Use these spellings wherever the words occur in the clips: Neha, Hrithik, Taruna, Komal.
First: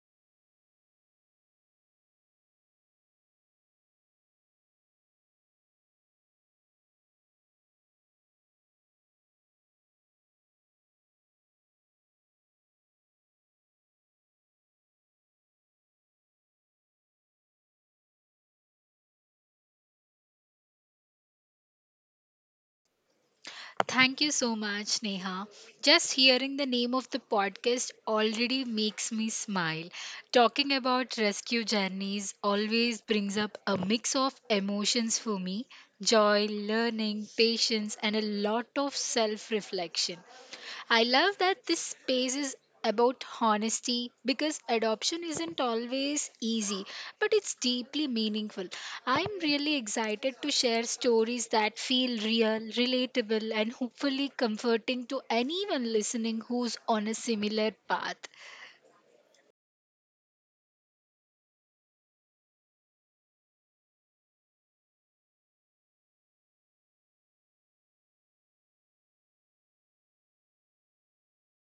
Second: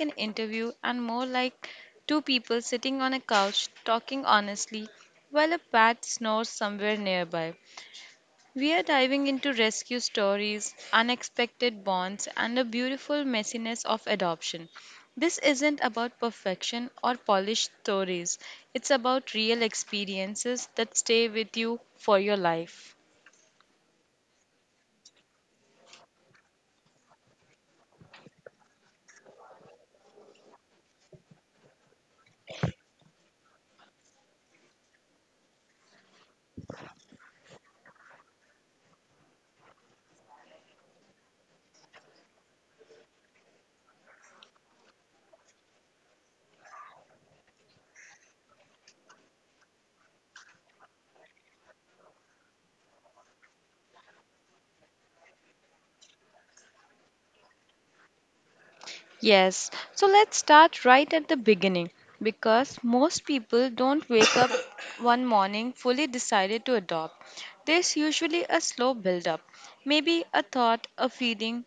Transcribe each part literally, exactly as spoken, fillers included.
an interview and more like two people sitting on a couch talking honestly while a bat snores somewhere nearby. We are diving into rescue stories, unexpected bonds, and the beautiful messiness of adoption. This isn't about perfection or polished stories, it's about real experiences that stay with you for your life. Thank you so much, Neha. Just hearing the name of the podcast already makes me smile. Talking about rescue journeys always brings up a mix of emotions for me: joy, learning, patience, and a lot of self reflection. I love that this space is about honesty because adoption isn't always easy, but it's deeply meaningful. I'm really excited to share stories that feel real, relatable, and hopefully comforting to anyone listening who's on a similar path. Yes, so let's start right at the beginning because most people don't wake up one morning fully decided to adopt. There's usually a slow build up, maybe a thought, a feeling,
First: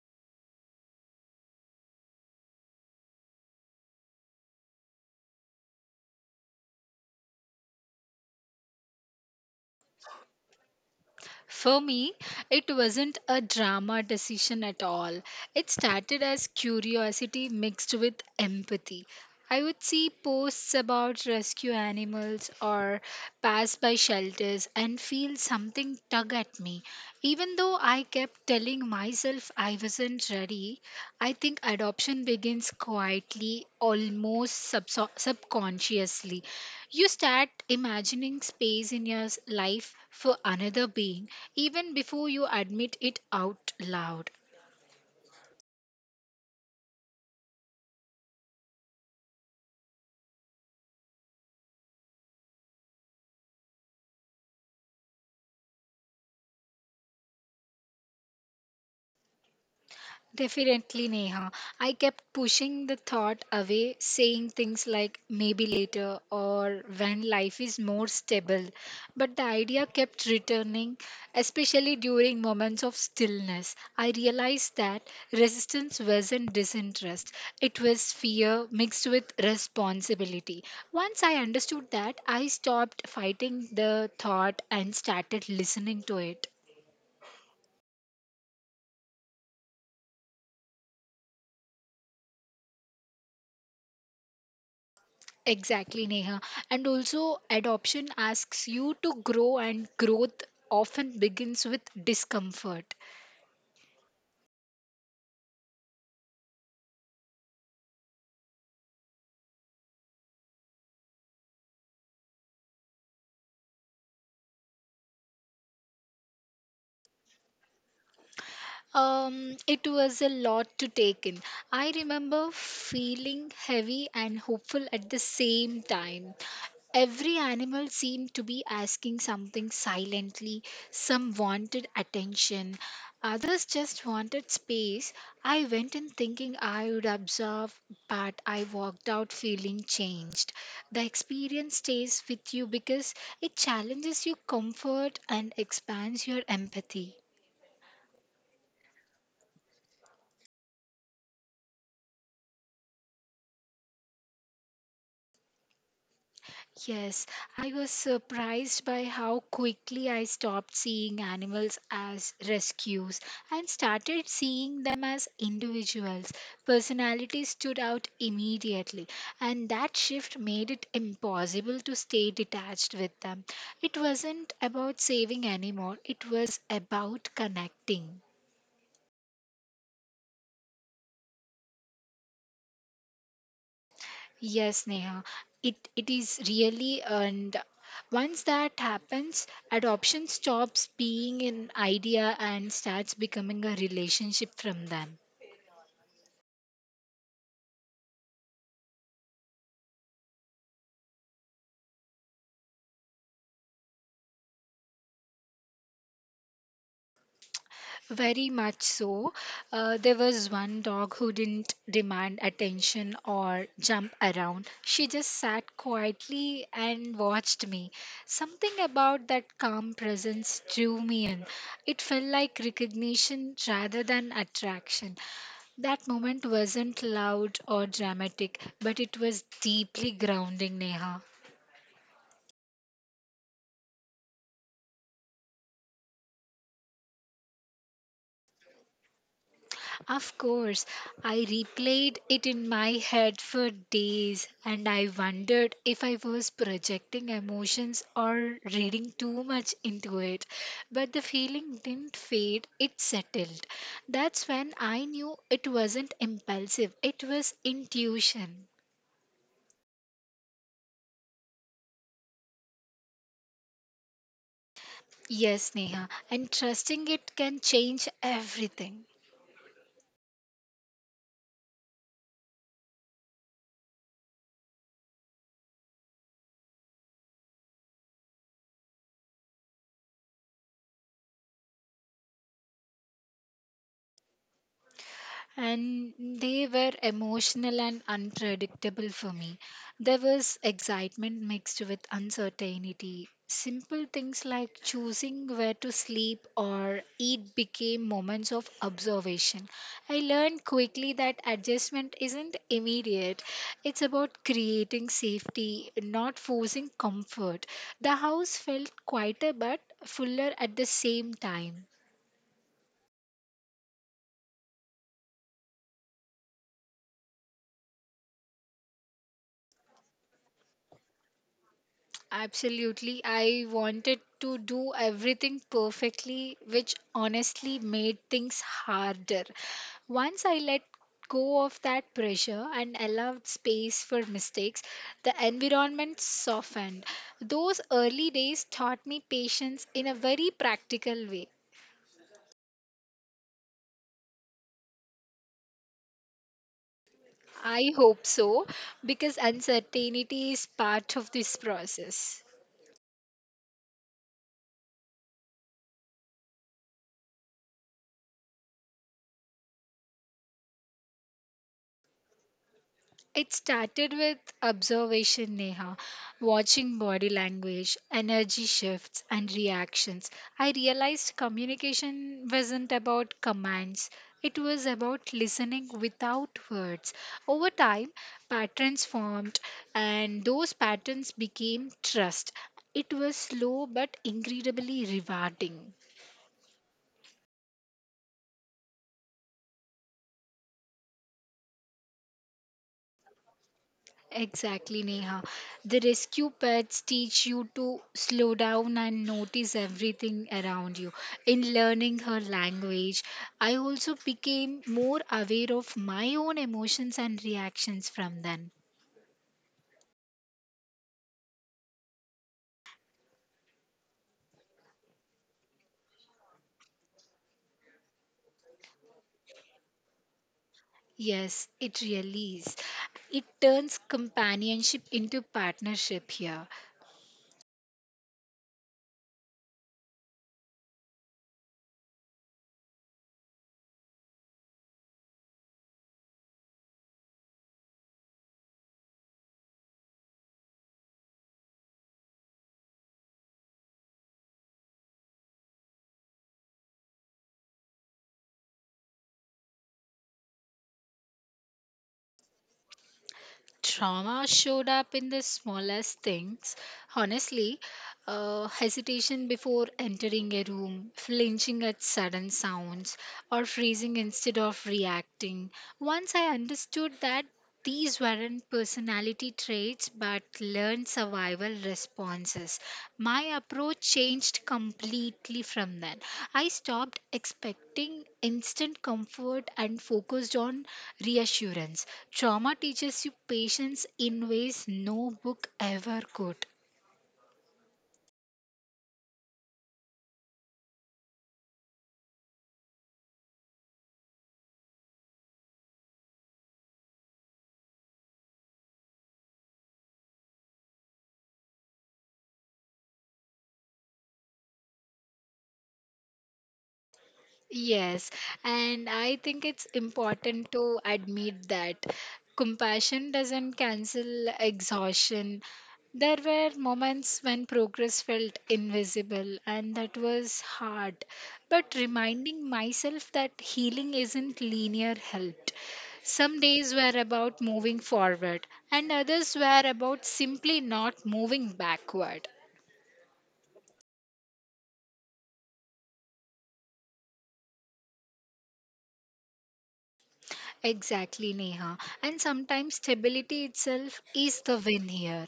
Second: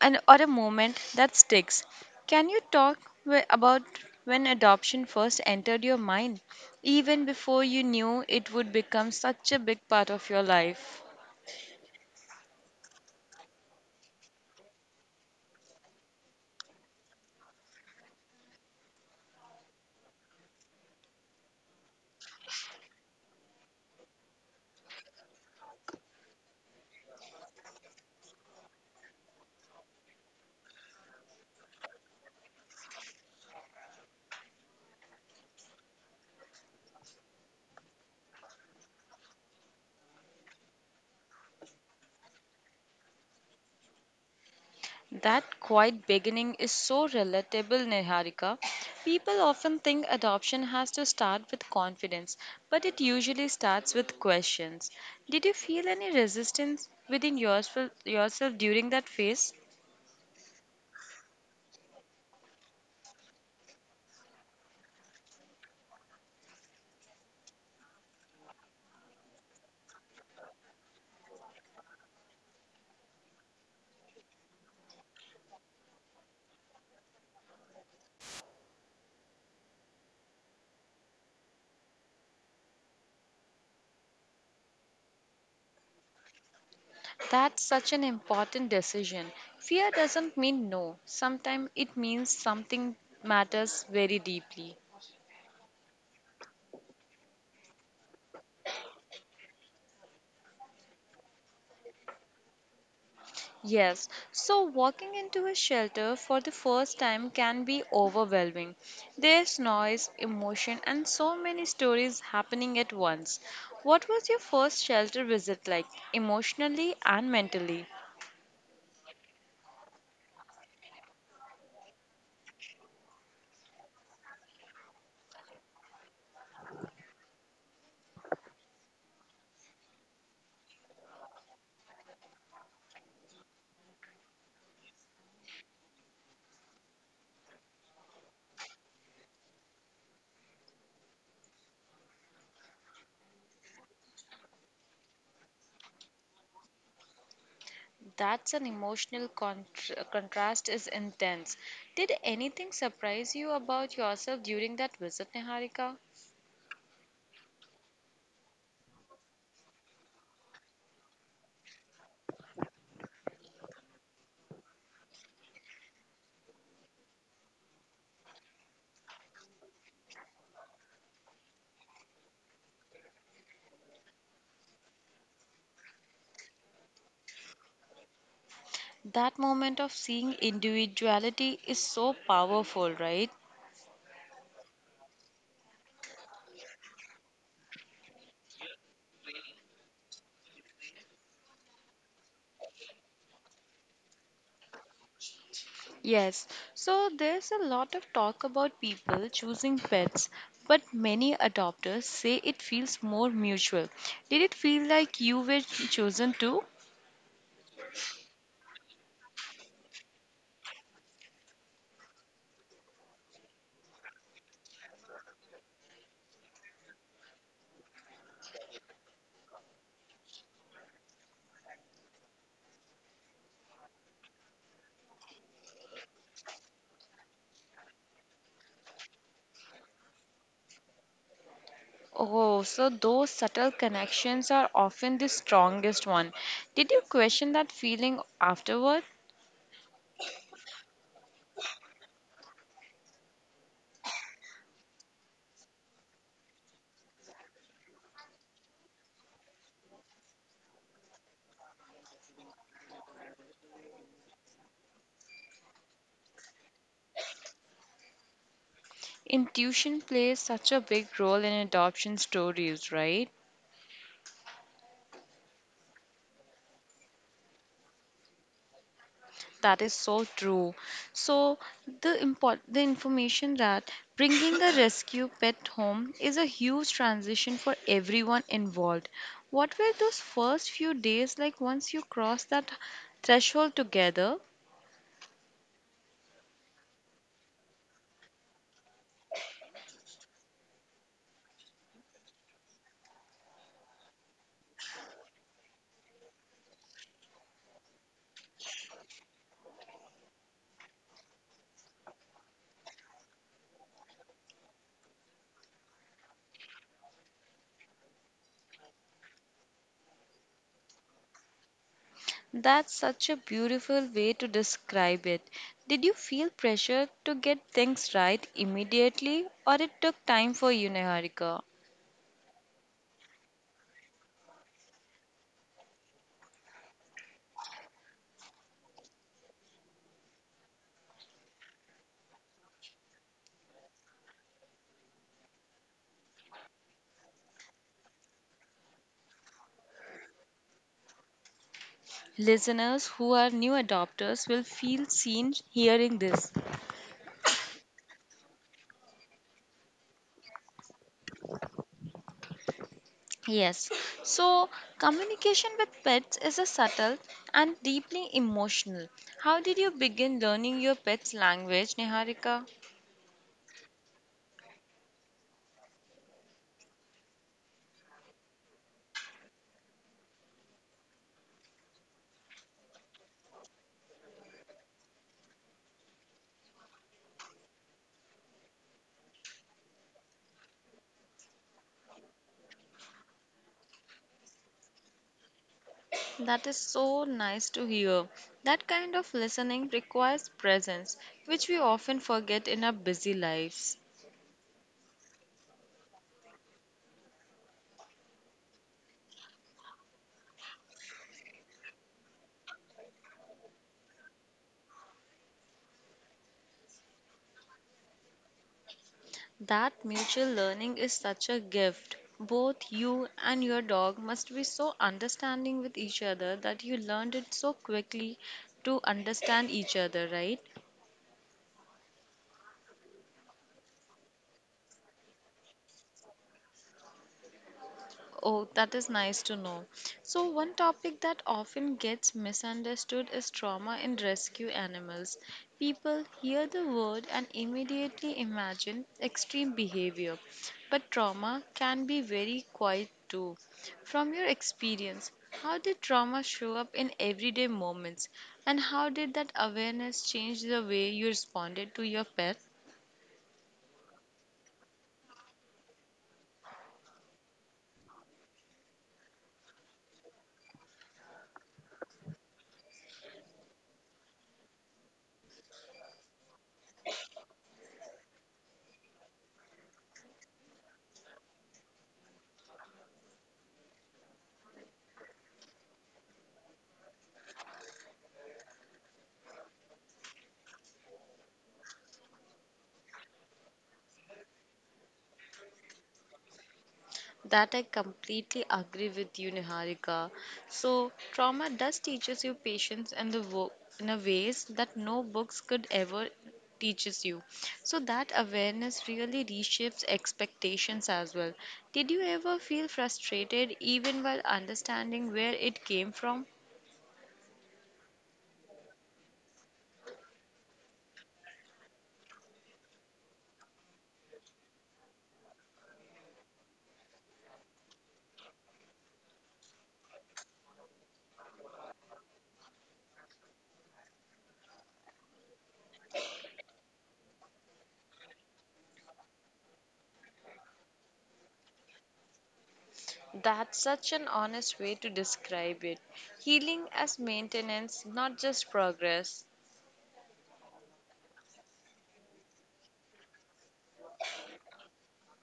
and or a moment that sticks. Can you talk wh- about when adoption first entered your mind, even before you knew it would become such a big part of your life? For me, it wasn't a drama decision at all. It started as curiosity mixed with empathy. I would see posts about rescue animals or pass by shelters and feel something tug at me. Even though I kept telling myself I wasn't ready, I think adoption begins quietly, almost subso- subconsciously. You start imagining space in your s- life for another being even before you admit it out loud. That quiet beginning is so relatable, Niharika. People often think adoption has to start with confidence, but it usually starts with questions. Did you feel any resistance within yourself, yourself during that phase? Definitely, Neha. I kept pushing the thought away, saying things like maybe later or when life is more stable. But the idea kept returning, especially during moments of stillness. I realized that resistance wasn't disinterest, it was fear mixed with responsibility. Once I understood that, I stopped fighting the thought and started listening to it. That's such an important decision. Fear doesn't mean no. Sometimes it means something matters very deeply. Exactly, Neha. And also, adoption asks you to grow, and growth often begins with discomfort. Yes, so walking into a shelter for the first time can be overwhelming. There's noise, emotion, and so many stories happening at once. What was your first shelter visit like, emotionally and mentally? Um, it was a lot to take in. I remember feeling heavy and hopeful at the same time. Every animal seemed to be asking something silently. Some wanted attention, others just wanted space. I went in thinking I would observe, but I walked out feeling changed. The experience stays with you because it challenges your comfort and expands your empathy. That's an emotional contr contrast is intense. Did anything surprise you about yourself during that visit, Niharika? Yes, I was surprised by how quickly I stopped seeing animals as rescues and started seeing them as individuals. Personality stood out immediately, and that shift made it impossible to stay detached with them. It wasn't about saving anymore, it was about connecting. That moment of seeing individuality is so powerful, right? Yes, Neha. It it is really, and once that happens, adoption stops being an idea and starts becoming a relationship from them. Yes, so there's a lot of talk about people choosing pets, but many adopters say it feels more mutual. Did it feel like you were chosen too? Very much so. Uh, there was one dog who didn't demand attention or jump around. She just sat quietly and watched me. Something about that calm presence drew me in. It felt like recognition rather than attraction. That moment wasn't loud or dramatic, but it was deeply grounding, Neha. Oh, so those subtle connections are often the strongest one. Did you question that feeling afterward? Of course, I replayed it in my head for days and I wondered if I was projecting emotions or reading too much into it. But the feeling didn't fade, it settled. That's when I knew it wasn't impulsive, it was intuition. Intuition plays such a big role in adoption stories, right? Yes, Neha, and trusting it can change everything. That is so true. So the import the information that bringing a rescue pet home is a huge transition for everyone involved. What were those first few days like once you crossed that threshold together? And they were emotional and unpredictable for me. There was excitement mixed with uncertainty. Simple things like choosing where to sleep or eat became moments of observation. I learned quickly that adjustment isn't immediate, it's about creating safety, not forcing comfort. The house felt quieter but fuller at the same time. That's such a beautiful way to describe it. Did you feel pressure to get things right immediately, or it took time for you, Niharika? Absolutely. I wanted to do everything perfectly, which honestly made things harder. Once I let go of that pressure and allowed space for mistakes, the environment softened. Those early days taught me patience in a very practical way. Listeners who are new adopters will feel seen hearing this. I hope so, because uncertainty is part of this process. Yes, so communication with pets is a subtle and deeply emotional. How did you begin learning your pet's language, Niharika? It started with observation, Neha, watching body language, energy shifts, and reactions. I realized communication wasn't about commands, it was about listening without words. Over time, patterns formed, and those patterns became trust. It was slow but incredibly rewarding. That is so nice to hear. That kind of listening requires presence, which we often forget in our busy lives. Exactly, Neha. The rescue pets teach you to slow down and notice everything around you. In learning her language, I also became more aware of my own emotions and reactions from them. That mutual learning is such a gift. Both you and your dog must be so understanding with each other that you learned it so quickly to understand each other, right? Yes, it really is. It turns companionship into partnership here. Oh, that is nice to know. So, one topic that often gets misunderstood is trauma in rescue animals. People hear the word and immediately imagine extreme behavior, but trauma can be very quiet too. From your experience, how did trauma show up in everyday moments, and how did that awareness change the way you responded to your pet? Trauma showed up in the smallest things. Honestly, uh, hesitation before entering a room, flinching at sudden sounds, or freezing instead of reacting. Once I understood that these weren't personality traits, but but learned survival responses. My approach changed completely from then. I stopped expecting instant comfort and focused on reassurance. Trauma teaches you patience in ways no book ever could. That I completely agree with you, Niharika. So, trauma does teaches you patience and the wo- in a ways that no books could ever teaches you. So that awareness really reshapes expectations as well. Did you ever feel frustrated even while understanding where it came from? Yes, and I think it's important to admit that compassion doesn't cancel exhaustion. There were moments when progress felt invisible, and that was hard. But reminding myself that healing isn't linear helped. Some days were about moving forward, and others were about simply not moving backward. That's such an honest way to describe it. Healing as maintenance, not just progress. Exactly, Neha. And sometimes stability itself is the win here.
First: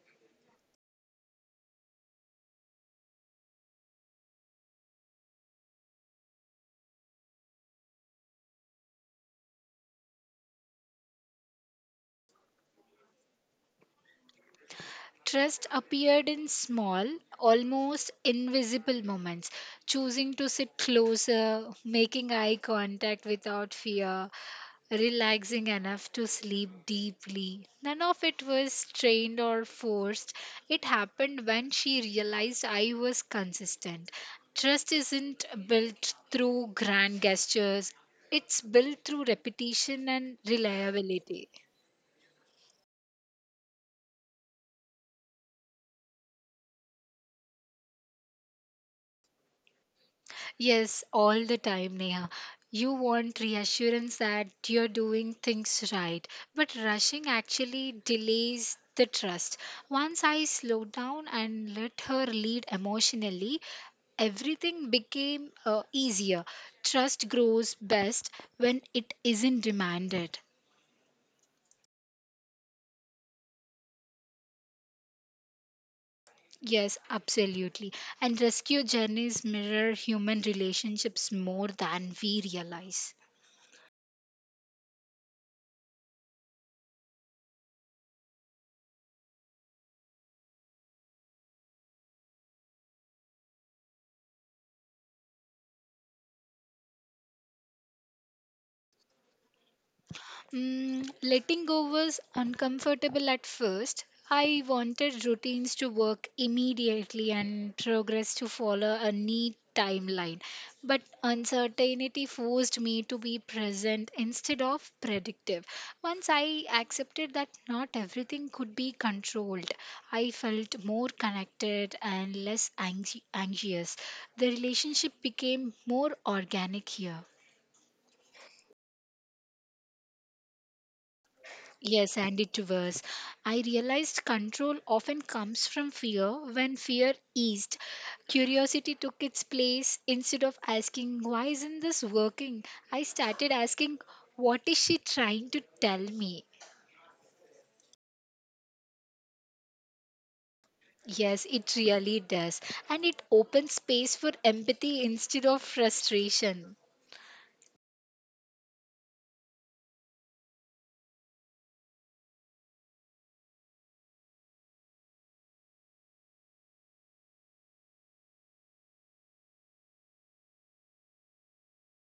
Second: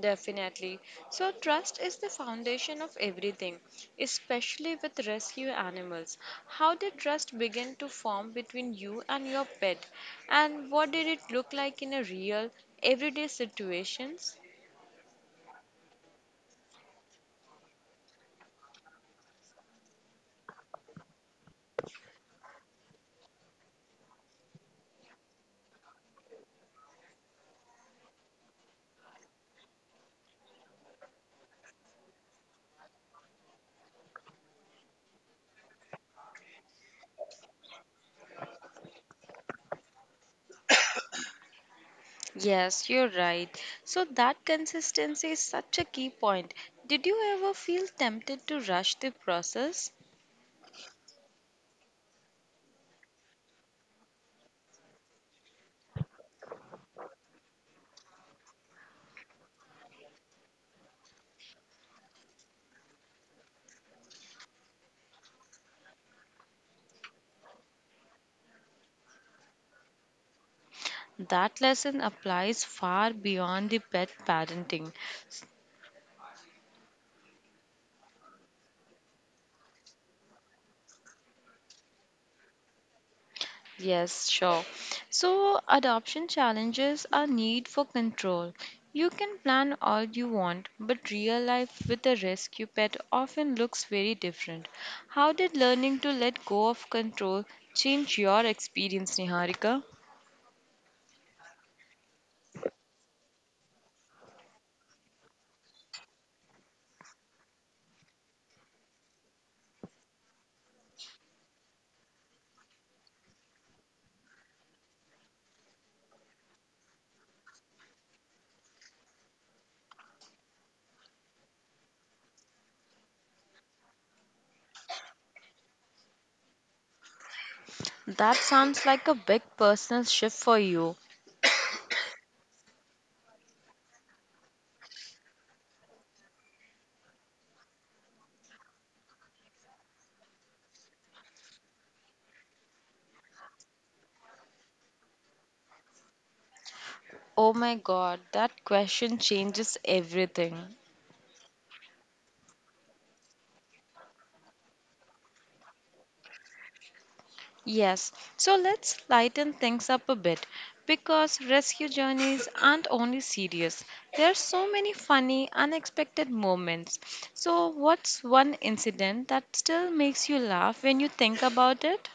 Definitely. So, trust is the foundation of everything, especially with rescue animals. How did trust begin to form between you and your pet? And what did it look like in a real, everyday situations? Trust appeared in small, almost invisible moments: choosing to sit closer, making eye contact without fear, relaxing enough to sleep deeply. None of it was trained or forced. It happened when she realized I was consistent. Trust isn't built through grand gestures, it's built through repetition and reliability. Yes, you're right. So that consistency is such a key point. Did you ever feel tempted to rush the process? Yes, all the time, Neha. You want reassurance that you're doing things right, but rushing actually delays the trust. Once I slowed down and let her lead emotionally, everything became uh, easier. Trust grows best when it isn't demanded. That lesson applies far beyond the pet parenting. Yes, absolutely. And rescue journeys mirror human relationships more than we realize. Yes, sure. So, adoption challenges our need for control. You can plan all you want, but real life with a rescue pet often looks very different. How did learning to let go of control change your experience, Niharika? Mm, letting go was uncomfortable at first. I wanted routines to work immediately and progress to follow a neat timeline. But uncertainty forced me to be present instead of predictive. Once I accepted that not everything could be controlled, I felt more connected and less anxi- anxious. The relationship became more organic here. That sounds like a big personal shift for you. Yes, and it was. I realized control often comes from fear. When fear eased, curiosity took its place. Instead of asking, why isn't this working? I started asking, what is she trying to tell me? Oh my god, that question changes everything. Yes, it really does. And it opens space for empathy instead of frustration. Yes, so let's lighten things up a bit because rescue journeys aren't only serious. There are so many funny, unexpected moments. So, what's one incident that still makes you laugh when you think about it?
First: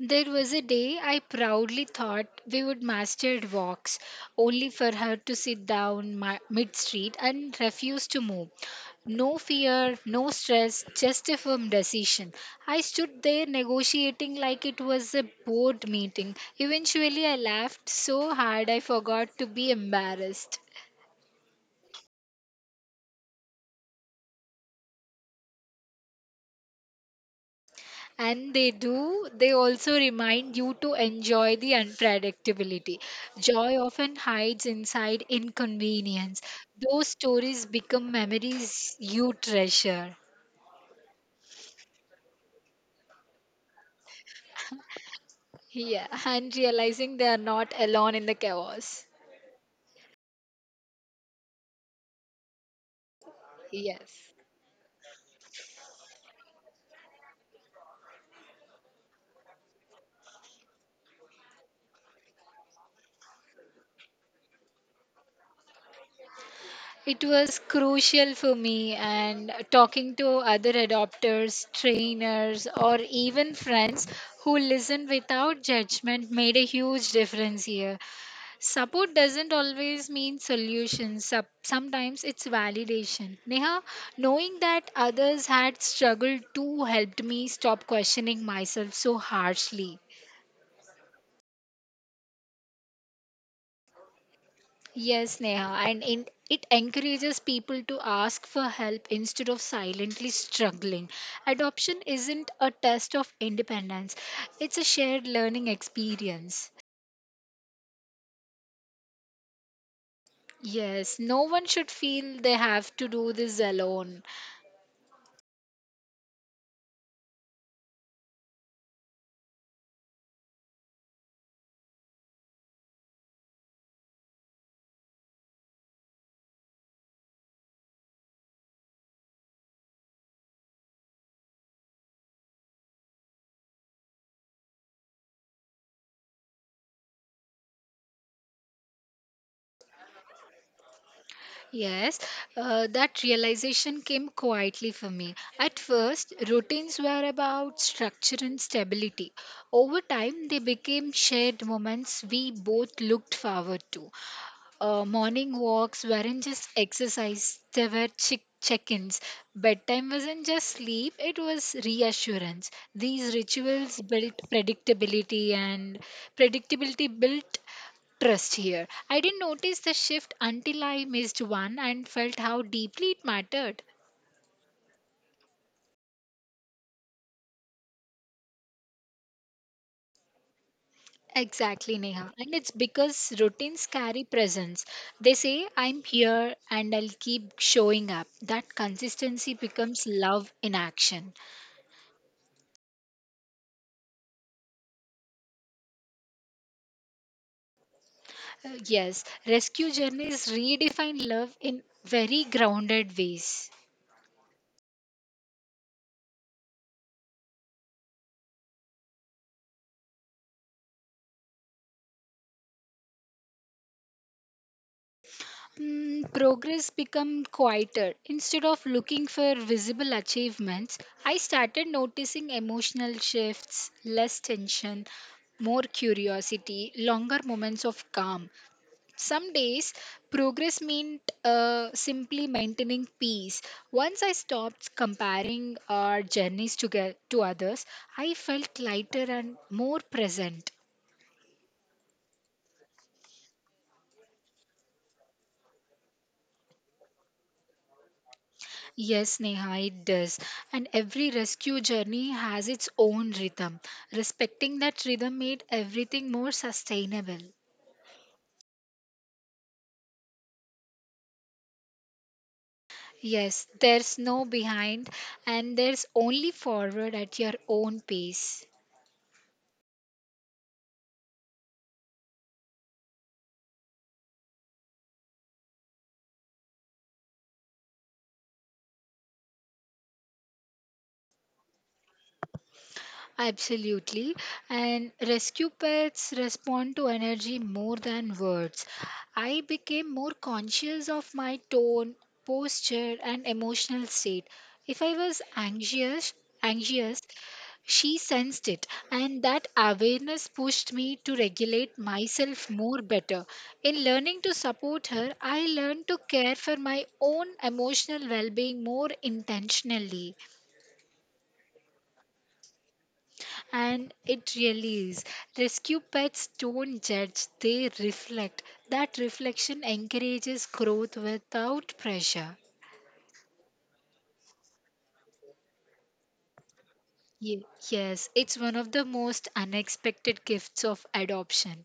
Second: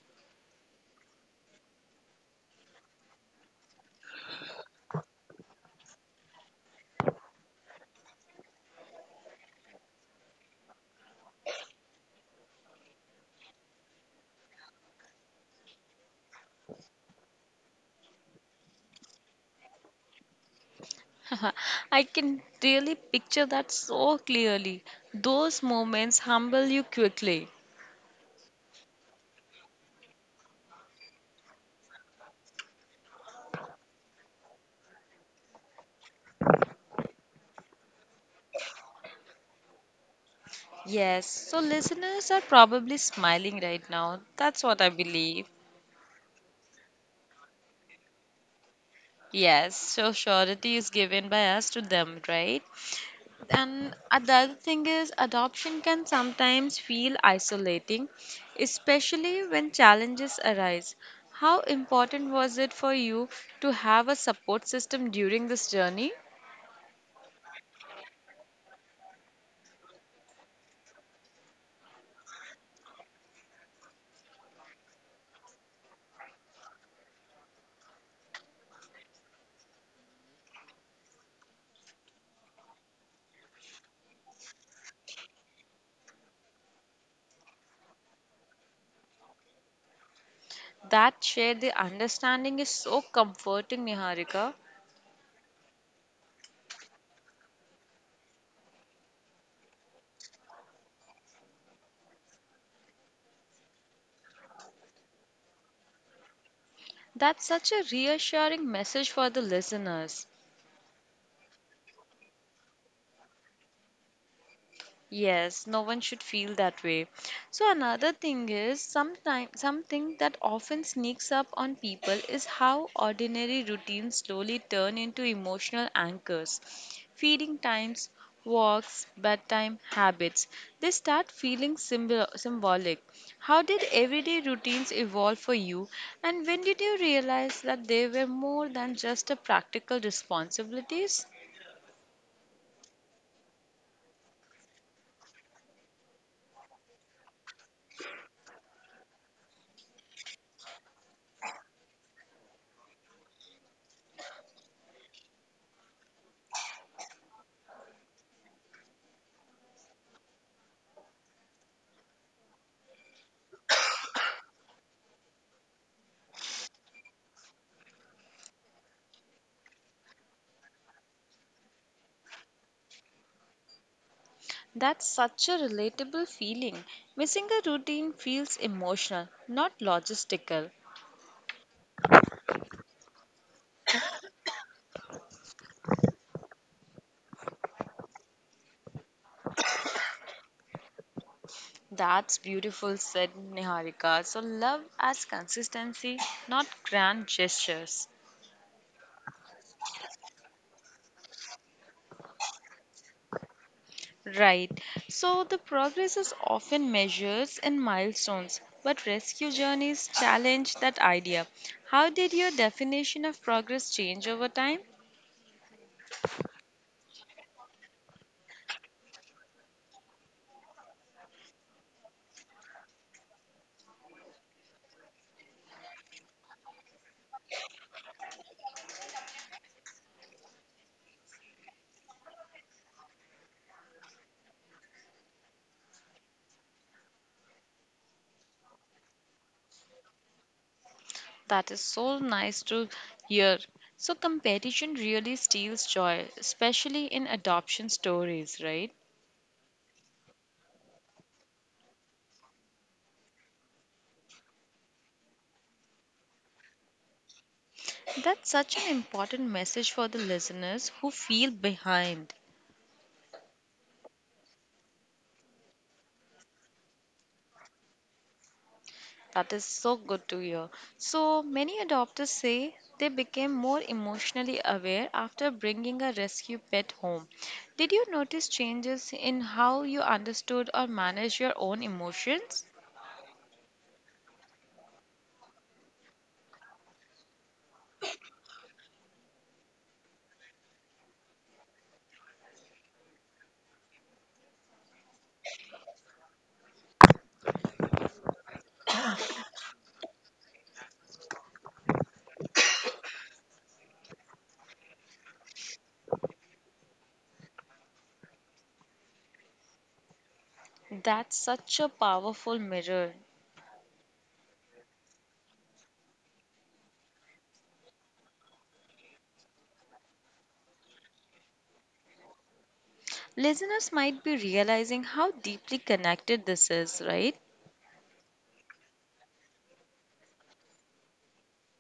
There was a day I proudly thought we would master walks, only for her to sit down my, mid-street and refuse to move. No fear, no stress, just a firm decision. I stood there negotiating like it was a board meeting. Eventually, I laughed so hard I forgot to be embarrassed. I can really picture that so clearly. Those moments humble you quickly. And they do, they also remind you to enjoy the unpredictability. Joy often hides inside inconvenience. Those stories become memories you treasure. Yes, so listeners are probably smiling right now. That's what I believe. Yeah, and realizing they are not alone in the chaos. Yes, so surety is given by us to them, right? And Yes. another thing is, adoption can sometimes feel isolating, especially when challenges arise. How important was it for you to have a support system during this journey? It was crucial for me, and talking to other adopters, trainers, or even friends who listen without judgment made a huge difference here. Support doesn't always mean solutions. Sup- Sometimes it's validation. Neha, knowing that others had struggled too helped me stop questioning myself so harshly. That shared the understanding is so comforting, Niharika. Yes, Neha, and in, it encourages people to ask for help instead of silently struggling. Adoption isn't a test of independence, it's a shared learning experience. That's such a reassuring message for the listeners. Yes, no one should feel they have to do this alone. Yes, no one should feel that way. So another thing is sometime something that often sneaks up on people is how ordinary routines slowly turn into emotional anchors. Feeding times, walks, bedtime habits, they start feeling symbol- symbolic. How did everyday routines evolve for you and when did you realize that they were more than just a practical responsibilities? Yes, uh, that realization came quietly for me. At first, routines were about structure and stability. Over time, they became shared moments we both looked forward to. Uh, morning walks weren't just exercise, they were chick- check ins. Bedtime wasn't just sleep, it was reassurance. These rituals built predictability, and predictability built trust here. I didn't notice the shift until I missed one and felt how deeply it mattered. That's such a relatable feeling. Missing a routine feels emotional, not logistical. Exactly, Neha. And it's because routines carry presence. They say, I'm here and I'll keep showing up. That consistency becomes love in action. That's beautiful, said Niharika. So, love as consistency, not grand gestures. Uh, yes, rescue journeys redefine love in very grounded ways. Right. So, the progress is often measured in milestones, but rescue journeys challenge that idea. How did your definition of progress change over time? Mm, progress become quieter. Instead of looking for visible achievements, I started noticing emotional shifts, less tension, more curiosity, longer moments of calm. Some days, progress meant uh, simply maintaining peace. Once I stopped comparing our journeys to, get, to others, I felt lighter and more present. That is so nice to hear. So, competition really steals joy, especially in adoption stories, right? Yes, Neha, it does. And every rescue journey has its own rhythm. Respecting that rhythm made everything more sustainable. That's such an important message for the listeners who feel behind. Yes, there's no behind, and there's only forward at your own pace. That is so good to hear. So, many adopters say they became more emotionally aware after bringing a rescue pet home. Did you notice changes in how you understood or managed your own emotions? Absolutely. And rescue pets respond to energy more than words. I became more conscious of my tone, posture, and emotional state. If I was anxious, anxious, she sensed it, and that awareness pushed me to regulate myself more better. In learning to support her, I learned to care for my own emotional well being more intentionally. That's such a powerful mirror. And it really is. Rescue pets don't judge, they reflect. That reflection encourages growth without pressure. Listeners might be realizing how deeply connected this is, right? Ye- Yes, it's one of the most unexpected gifts of adoption.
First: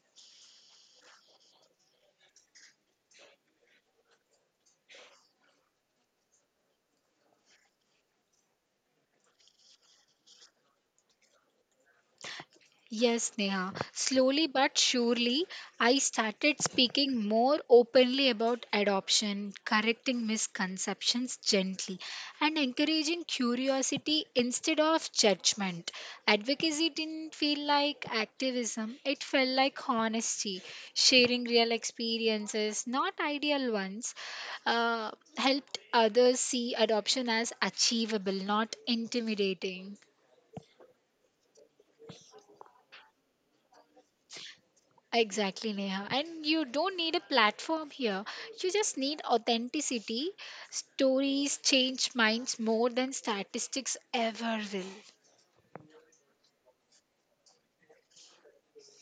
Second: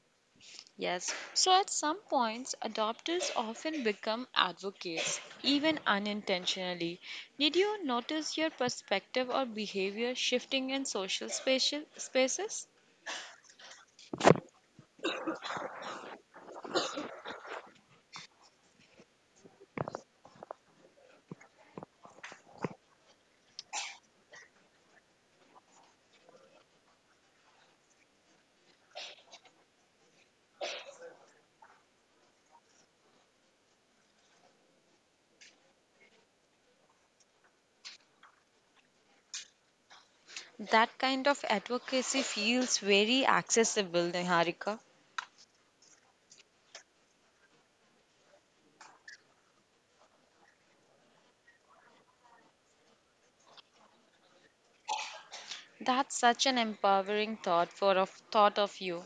Yes. So at some points, adopters often become advocates, even unintentionally. Did you notice your perspective or behavior shifting in social spacia- spaces? Yes, Neha. Slowly but surely, I started speaking more openly about adoption, correcting misconceptions gently, and encouraging curiosity instead of judgment. Advocacy didn't feel like activism, it felt like honesty, sharing real experiences, not ideal ones, uh, helped others see adoption as achievable, not intimidating. That kind of advocacy feels very accessible, Niharika. Exactly, Neha. And you don't need a platform here. You just need authenticity. Stories change minds more than statistics ever will. That's such an empowering thought for of thought of you.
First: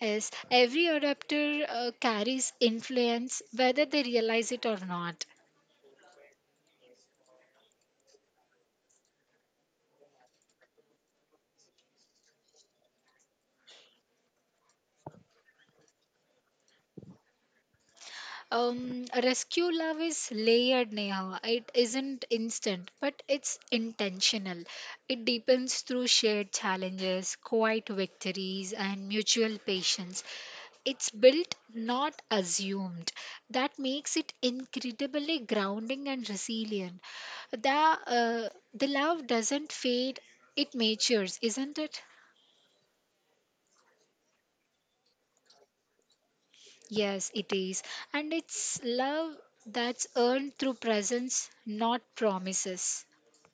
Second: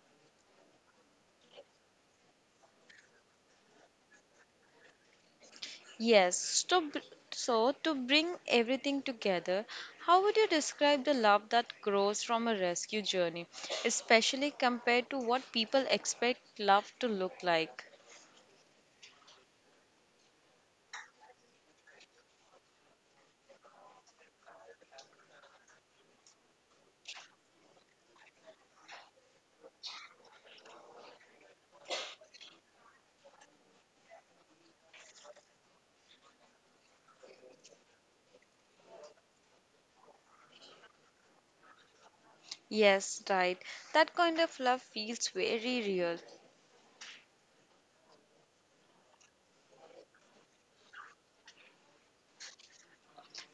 Yes, every adapter uh, carries influence, whether they realize it or not. Yes, to, br- so to bring everything together, how would you describe the love that grows from a rescue journey, especially compared to what people expect love to look like? Um, rescue love is layered, Neha. It isn't instant, but it's intentional. It deepens through shared challenges, quiet victories, and mutual patience. It's built, not assumed. That makes it incredibly grounding and resilient. The, uh, the love doesn't fade, it matures, isn't it? Yes, right. That kind of love feels very real. Yes, it is. And it's love that's earned through presence, not promises.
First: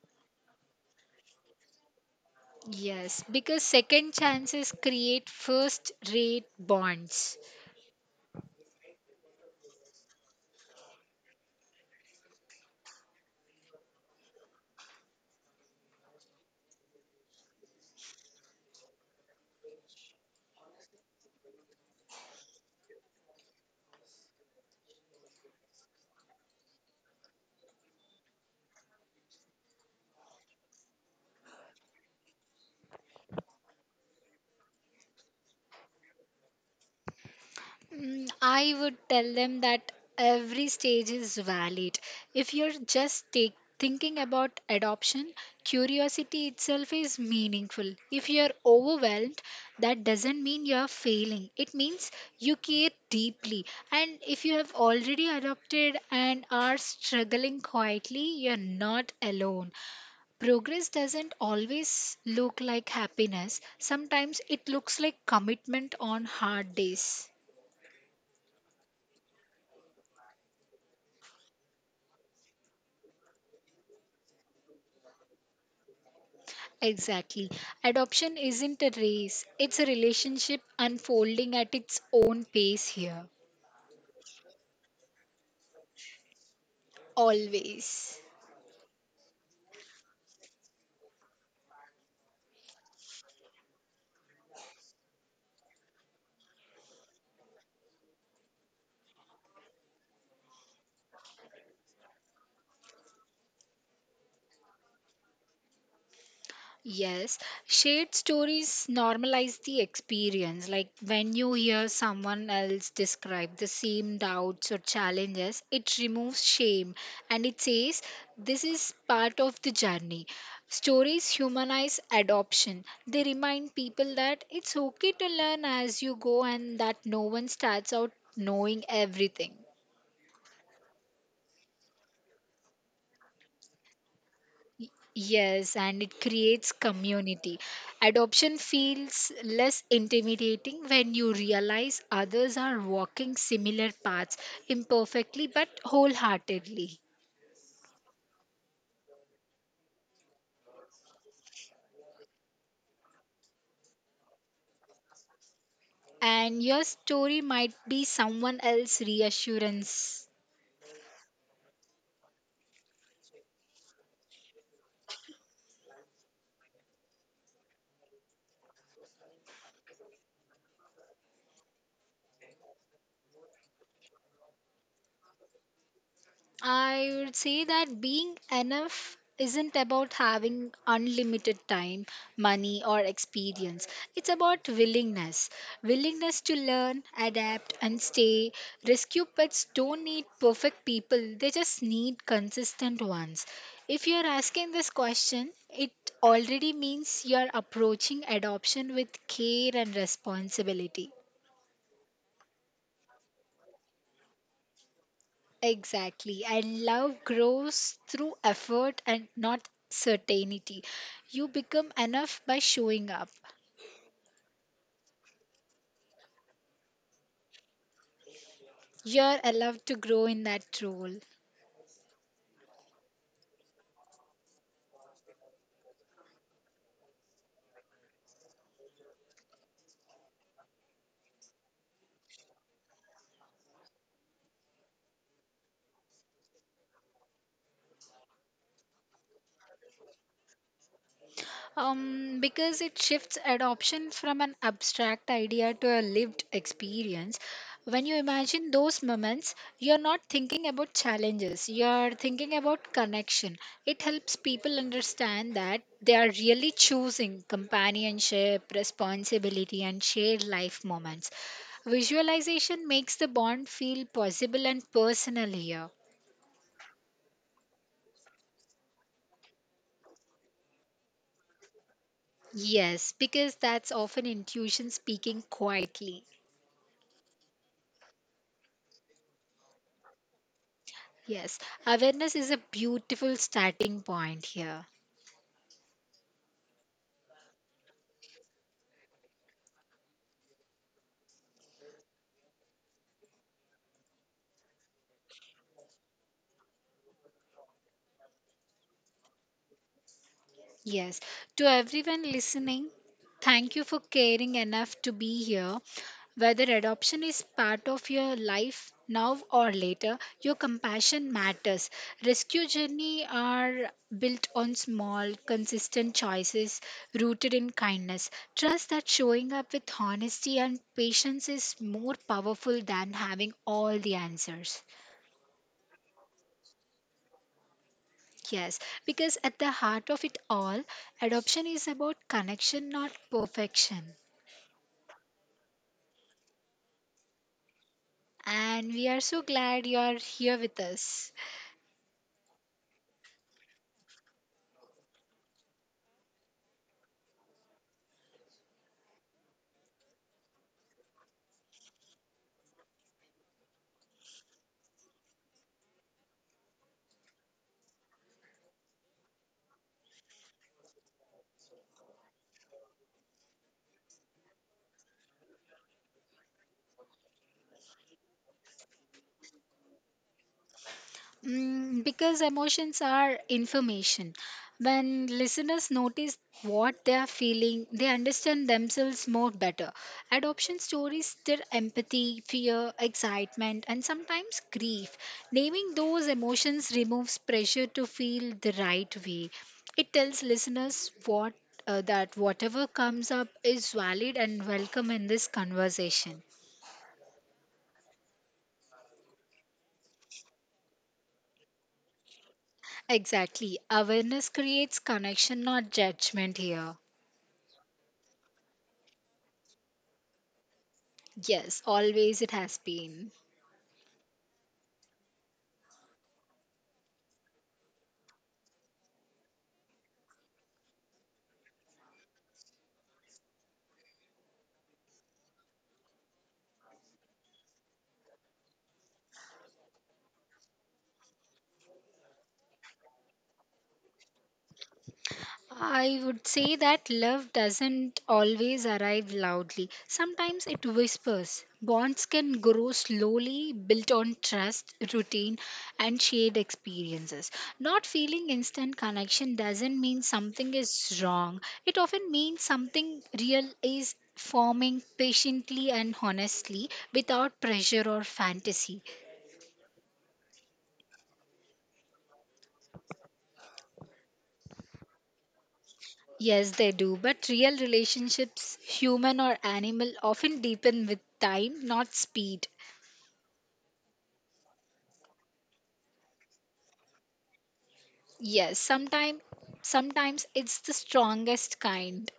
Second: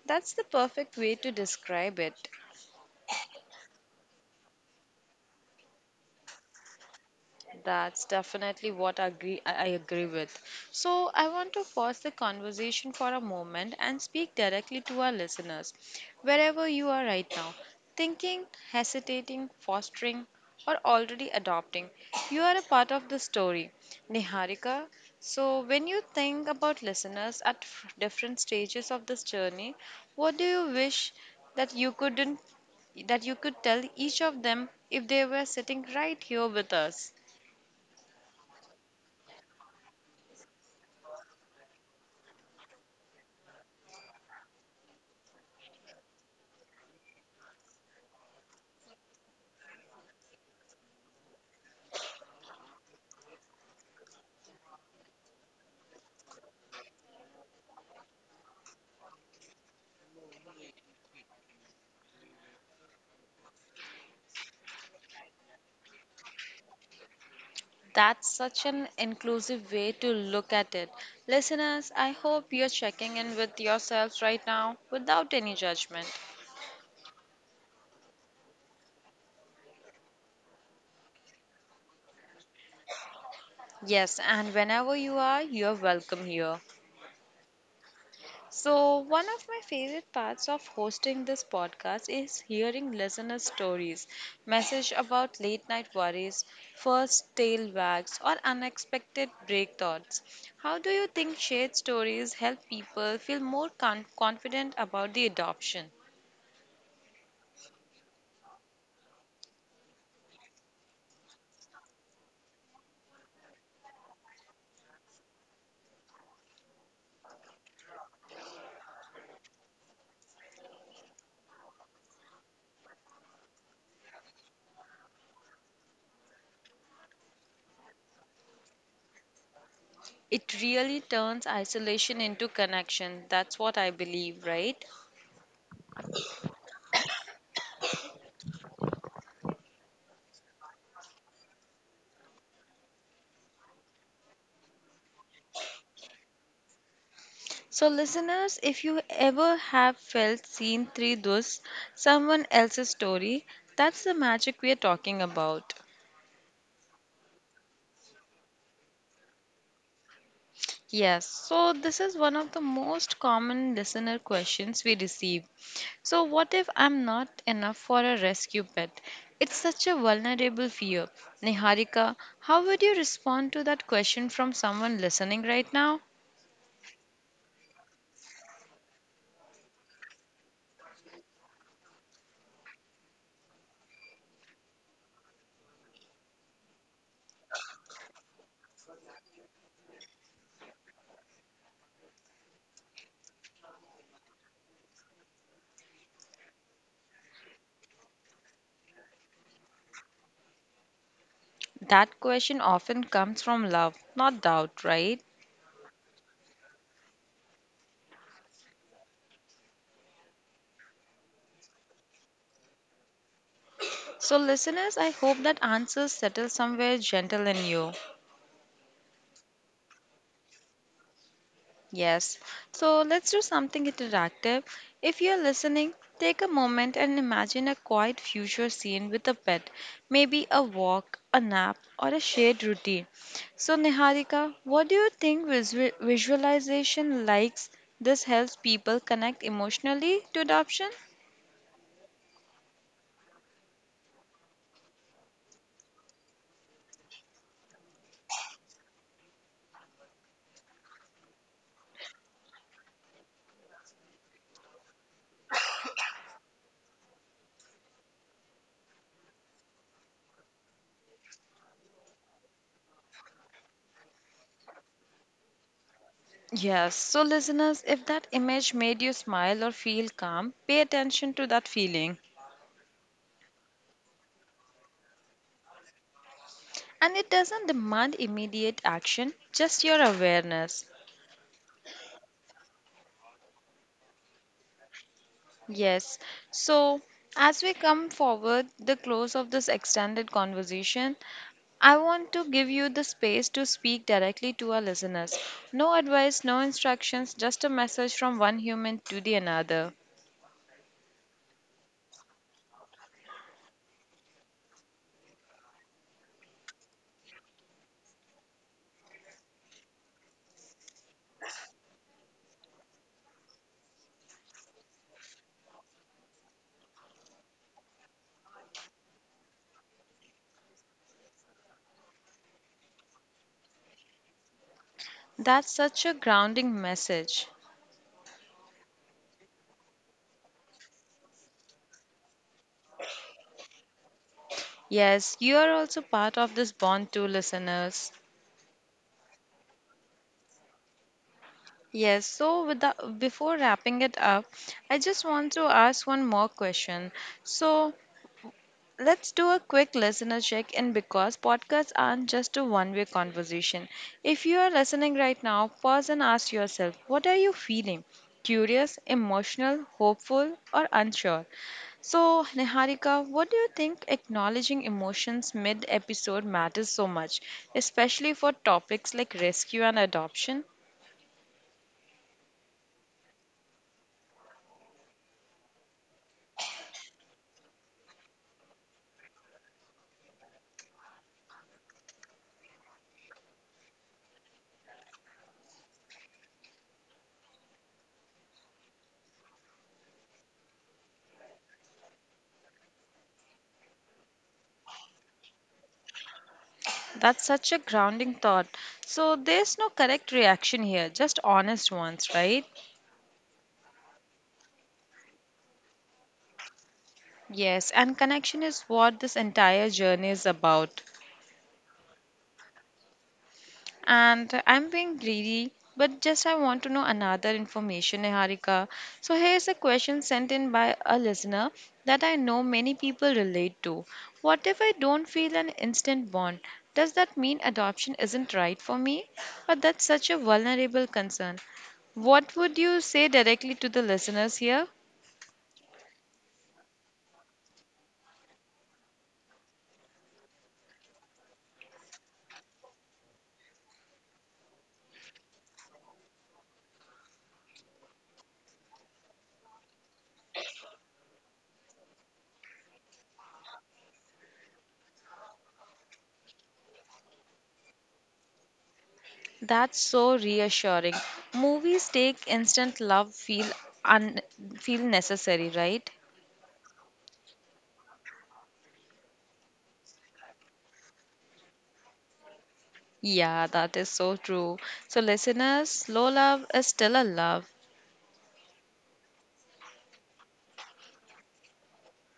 That's the perfect way to describe it. Yes, because second chances create first rate bonds. That's definitely what I agree, I I agree with. So, I want to pause the conversation for a moment and speak directly to our listeners, wherever you are right now, thinking, hesitating, fostering, or already adopting. You are a part of the story, Niharika. So, when you think about listeners at f- different stages of this journey, what do you wish that you couldn't that you could tell each of them if they were sitting right here with us? Mm, I would tell them that every stage is valid. If you're just take, thinking about adoption, curiosity itself is meaningful. If you're overwhelmed, that doesn't mean you're failing. It means you care deeply. And if you have already adopted and are struggling quietly, you're not alone. Progress doesn't always look like happiness. Sometimes it looks like commitment on hard days. That's such an inclusive way to look at it. Listeners, I hope you're checking in with yourselves right now without any judgment. Exactly. Adoption isn't a race, it's a relationship unfolding at its own pace here. Yes, and whenever you are, you're welcome here. Always. So, one of my favorite parts of hosting this podcast is hearing listeners' stories, message about late night worries, first tail wags, or unexpected break thoughts. How do you think shared stories help people feel more con- confident about the adoption? Yes, shared stories normalize the experience. Like when you hear someone else describe the same doubts or challenges, it removes shame and it says this is part of the journey. Stories humanize adoption. They remind people that it's okay to learn as you go and that no one starts out knowing everything. It really turns isolation into connection. That's what I believe, right? Yes, and it creates community. Adoption feels less intimidating when you realize others are walking similar paths, imperfectly but wholeheartedly. So, listeners, if you ever have felt seen through this, someone else's story, that's the magic we are talking about. And your story might be someone else's reassurance. Yes, so this is one of the most common listener questions we receive. So, what if I'm not enough for a rescue pet? It's such a vulnerable fear. Niharika, how would you respond to that question from someone listening right now? I would say that being enough isn't about having unlimited time, money, or experience. It's about willingness. Willingness to learn, adapt, and stay. Rescue pets don't need perfect people, they just need consistent ones. If you're asking this question, it already means you're approaching adoption with care and responsibility. That question often comes from love, not doubt, right? Exactly. And love grows through effort and not certainty. You become enough by showing up. So, listeners, I hope that answers settle somewhere gentle in you. You're allowed to grow in that role. Yes. So, let's do something interactive. If you're listening, take a moment and imagine a quiet future scene with a pet, maybe a walk, a nap, or a shared routine. So, Niharika, what do you think visu- visualization likes? This helps people connect emotionally to adoption? Um, because it shifts adoption from an abstract idea to a lived experience. When you imagine those moments, you're not thinking about challenges, you're thinking about connection. It helps people understand that they are really choosing companionship, responsibility, and shared life moments. Visualization makes the bond feel possible and personal here. Yes, so listeners, if that image made you smile or feel calm, pay attention to that feeling. Yes, because that's often intuition speaking quietly. And it doesn't demand immediate action, just your awareness. Yes, awareness is a beautiful starting point here. Yes, so as we come forward, the close of this extended conversation, I want to give you the space to speak directly to our listeners. No advice, no instructions, just a message from one human to the another. Yes, to everyone listening, thank you for caring enough to be here. Whether adoption is part of your life now or later, your compassion matters. Rescue journey are built on small, consistent choices rooted in kindness. Trust that showing up with honesty and patience is more powerful than having all the answers. That's such a grounding message. Yes, because at the heart of it all, adoption is about connection, not perfection. Yes, you are also part of this bond too, listeners. And we are so glad you are here with us. Yes, so with the, before wrapping it up, I just want to ask one more question. So let's do a quick listener check in because podcasts aren't just a one way conversation. If you are listening right now, pause and ask yourself what are you feeling? Curious, emotional, hopeful, or unsure? So, Niharika, what do you think acknowledging emotions mid episode matters so much, especially for topics like rescue and adoption? Mm, because emotions are information. When listeners notice what they are feeling, they understand themselves more better. Adoption stories stir empathy, fear, excitement, and sometimes grief. Naming those emotions removes pressure to feel the right way. It tells listeners what uh, that whatever comes up is valid and welcome in this conversation. That's such a grounding thought. So, there's no correct reaction here, just honest ones, right? Exactly. Awareness creates connection, not judgment here. Yes, and connection is what this entire journey is about. Yes, always it has been. And I'm being greedy, but just I want to know another information, Niharika. So here's a question sent in by a listener that I know many people relate to. What if I don't feel an instant bond? Does that mean adoption isn't right for me? Or that's such a vulnerable concern. What would you say directly to the listeners here? I would say that love doesn't always arrive loudly. Sometimes it whispers. Bonds can grow slowly, built on trust, routine, and shared experiences. Not feeling instant connection doesn't mean something is wrong, it often means something real is forming patiently and honestly without pressure or fantasy. That's so reassuring. Movies take instant love feel un- feel necessary, right? Yes, they do, but real relationships, human or animal, often deepen with time, not speed. Yeah, that is so true. So, listeners, slow love is still a love. Yes, sometimes sometimes it's the strongest kind.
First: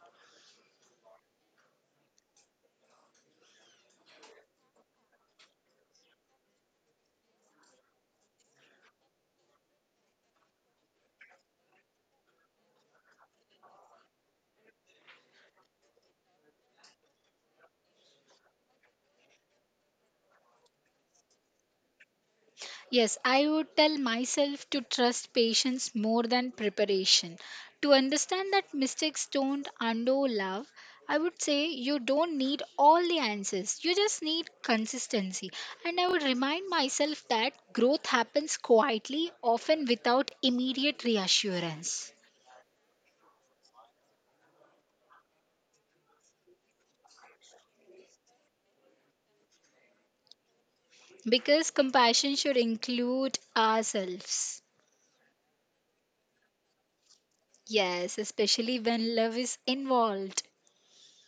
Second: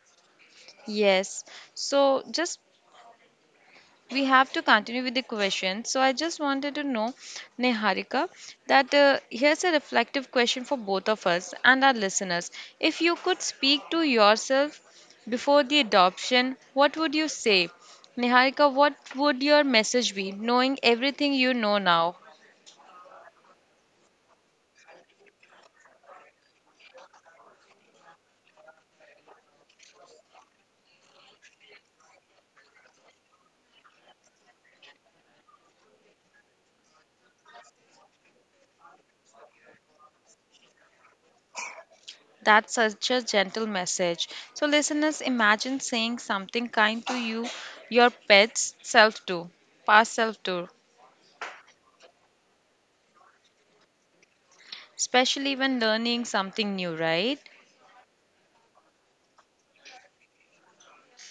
Yes. So, just we have to continue with the question. So, I just wanted to know, Neharika, that uh, here's a reflective question for both of us and our listeners. If you could speak to yourself before the adoption, what would you say? Neharika, what would your message be, knowing everything you know now? Yes, I would tell myself to trust patience more than preparation. To understand that mistakes don't undo love, I would say you don't need all the answers. You just need consistency. And I would remind myself that growth happens quietly, often without immediate reassurance. That's such a gentle message. So, listeners, imagine saying something kind to you, your pet's self too, past self too, Because compassion should include ourselves. especially when learning something new, right? Yes, especially when love is involved.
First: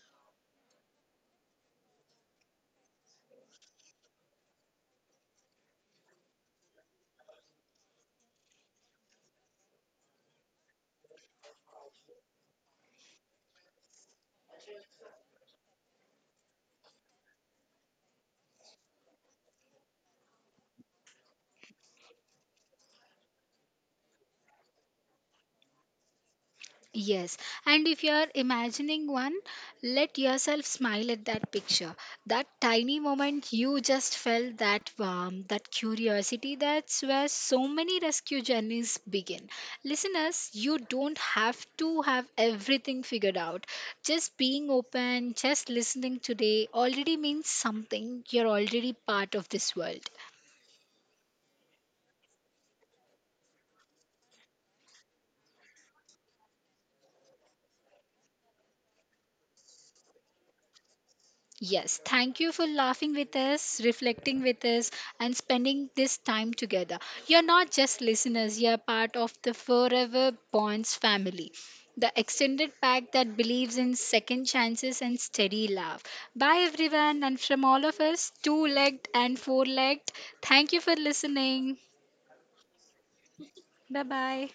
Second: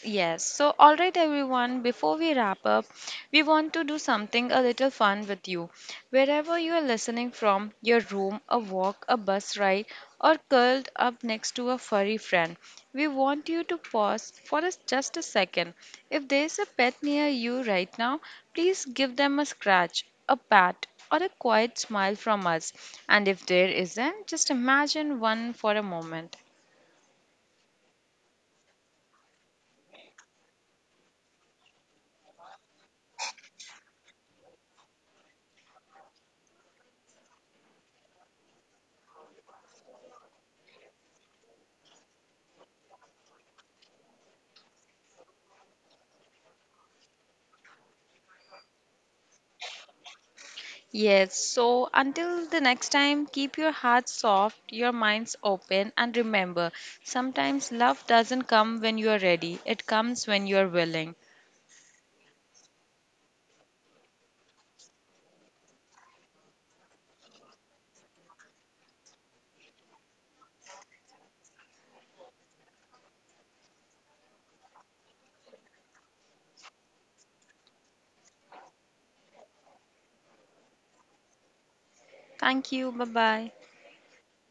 Yes, so all right, everyone, before we wrap up, we want to do something a little fun with you. Wherever you are listening from, your room, a walk, a bus ride, or curled up next to a furry friend, we want you to pause for us just a second. If there's a pet near you right now, please give them a scratch, a pat, or a quiet smile from us. And if there isn't, just imagine one for a moment. Yes, and if you are imagining one, let yourself smile at that picture. That tiny moment you just felt that warmth, that curiosity, that's where so many rescue journeys begin. Listeners, you don't have to have everything figured out. Just being open, just listening today already means something. You're already part of this world. Yes, so until the next time, keep your heart soft, your minds open, and remember sometimes love doesn't come when you are ready, it comes when you are willing. Yes, thank you for laughing with us, reflecting with us, and spending this time together. You're not just listeners, you're part of the Forever Bonds family, the extended pack that believes in second chances and steady love. Bye, everyone, and from all of us, two legged and four legged, thank you for listening. Thank you. Bye bye. Bye bye.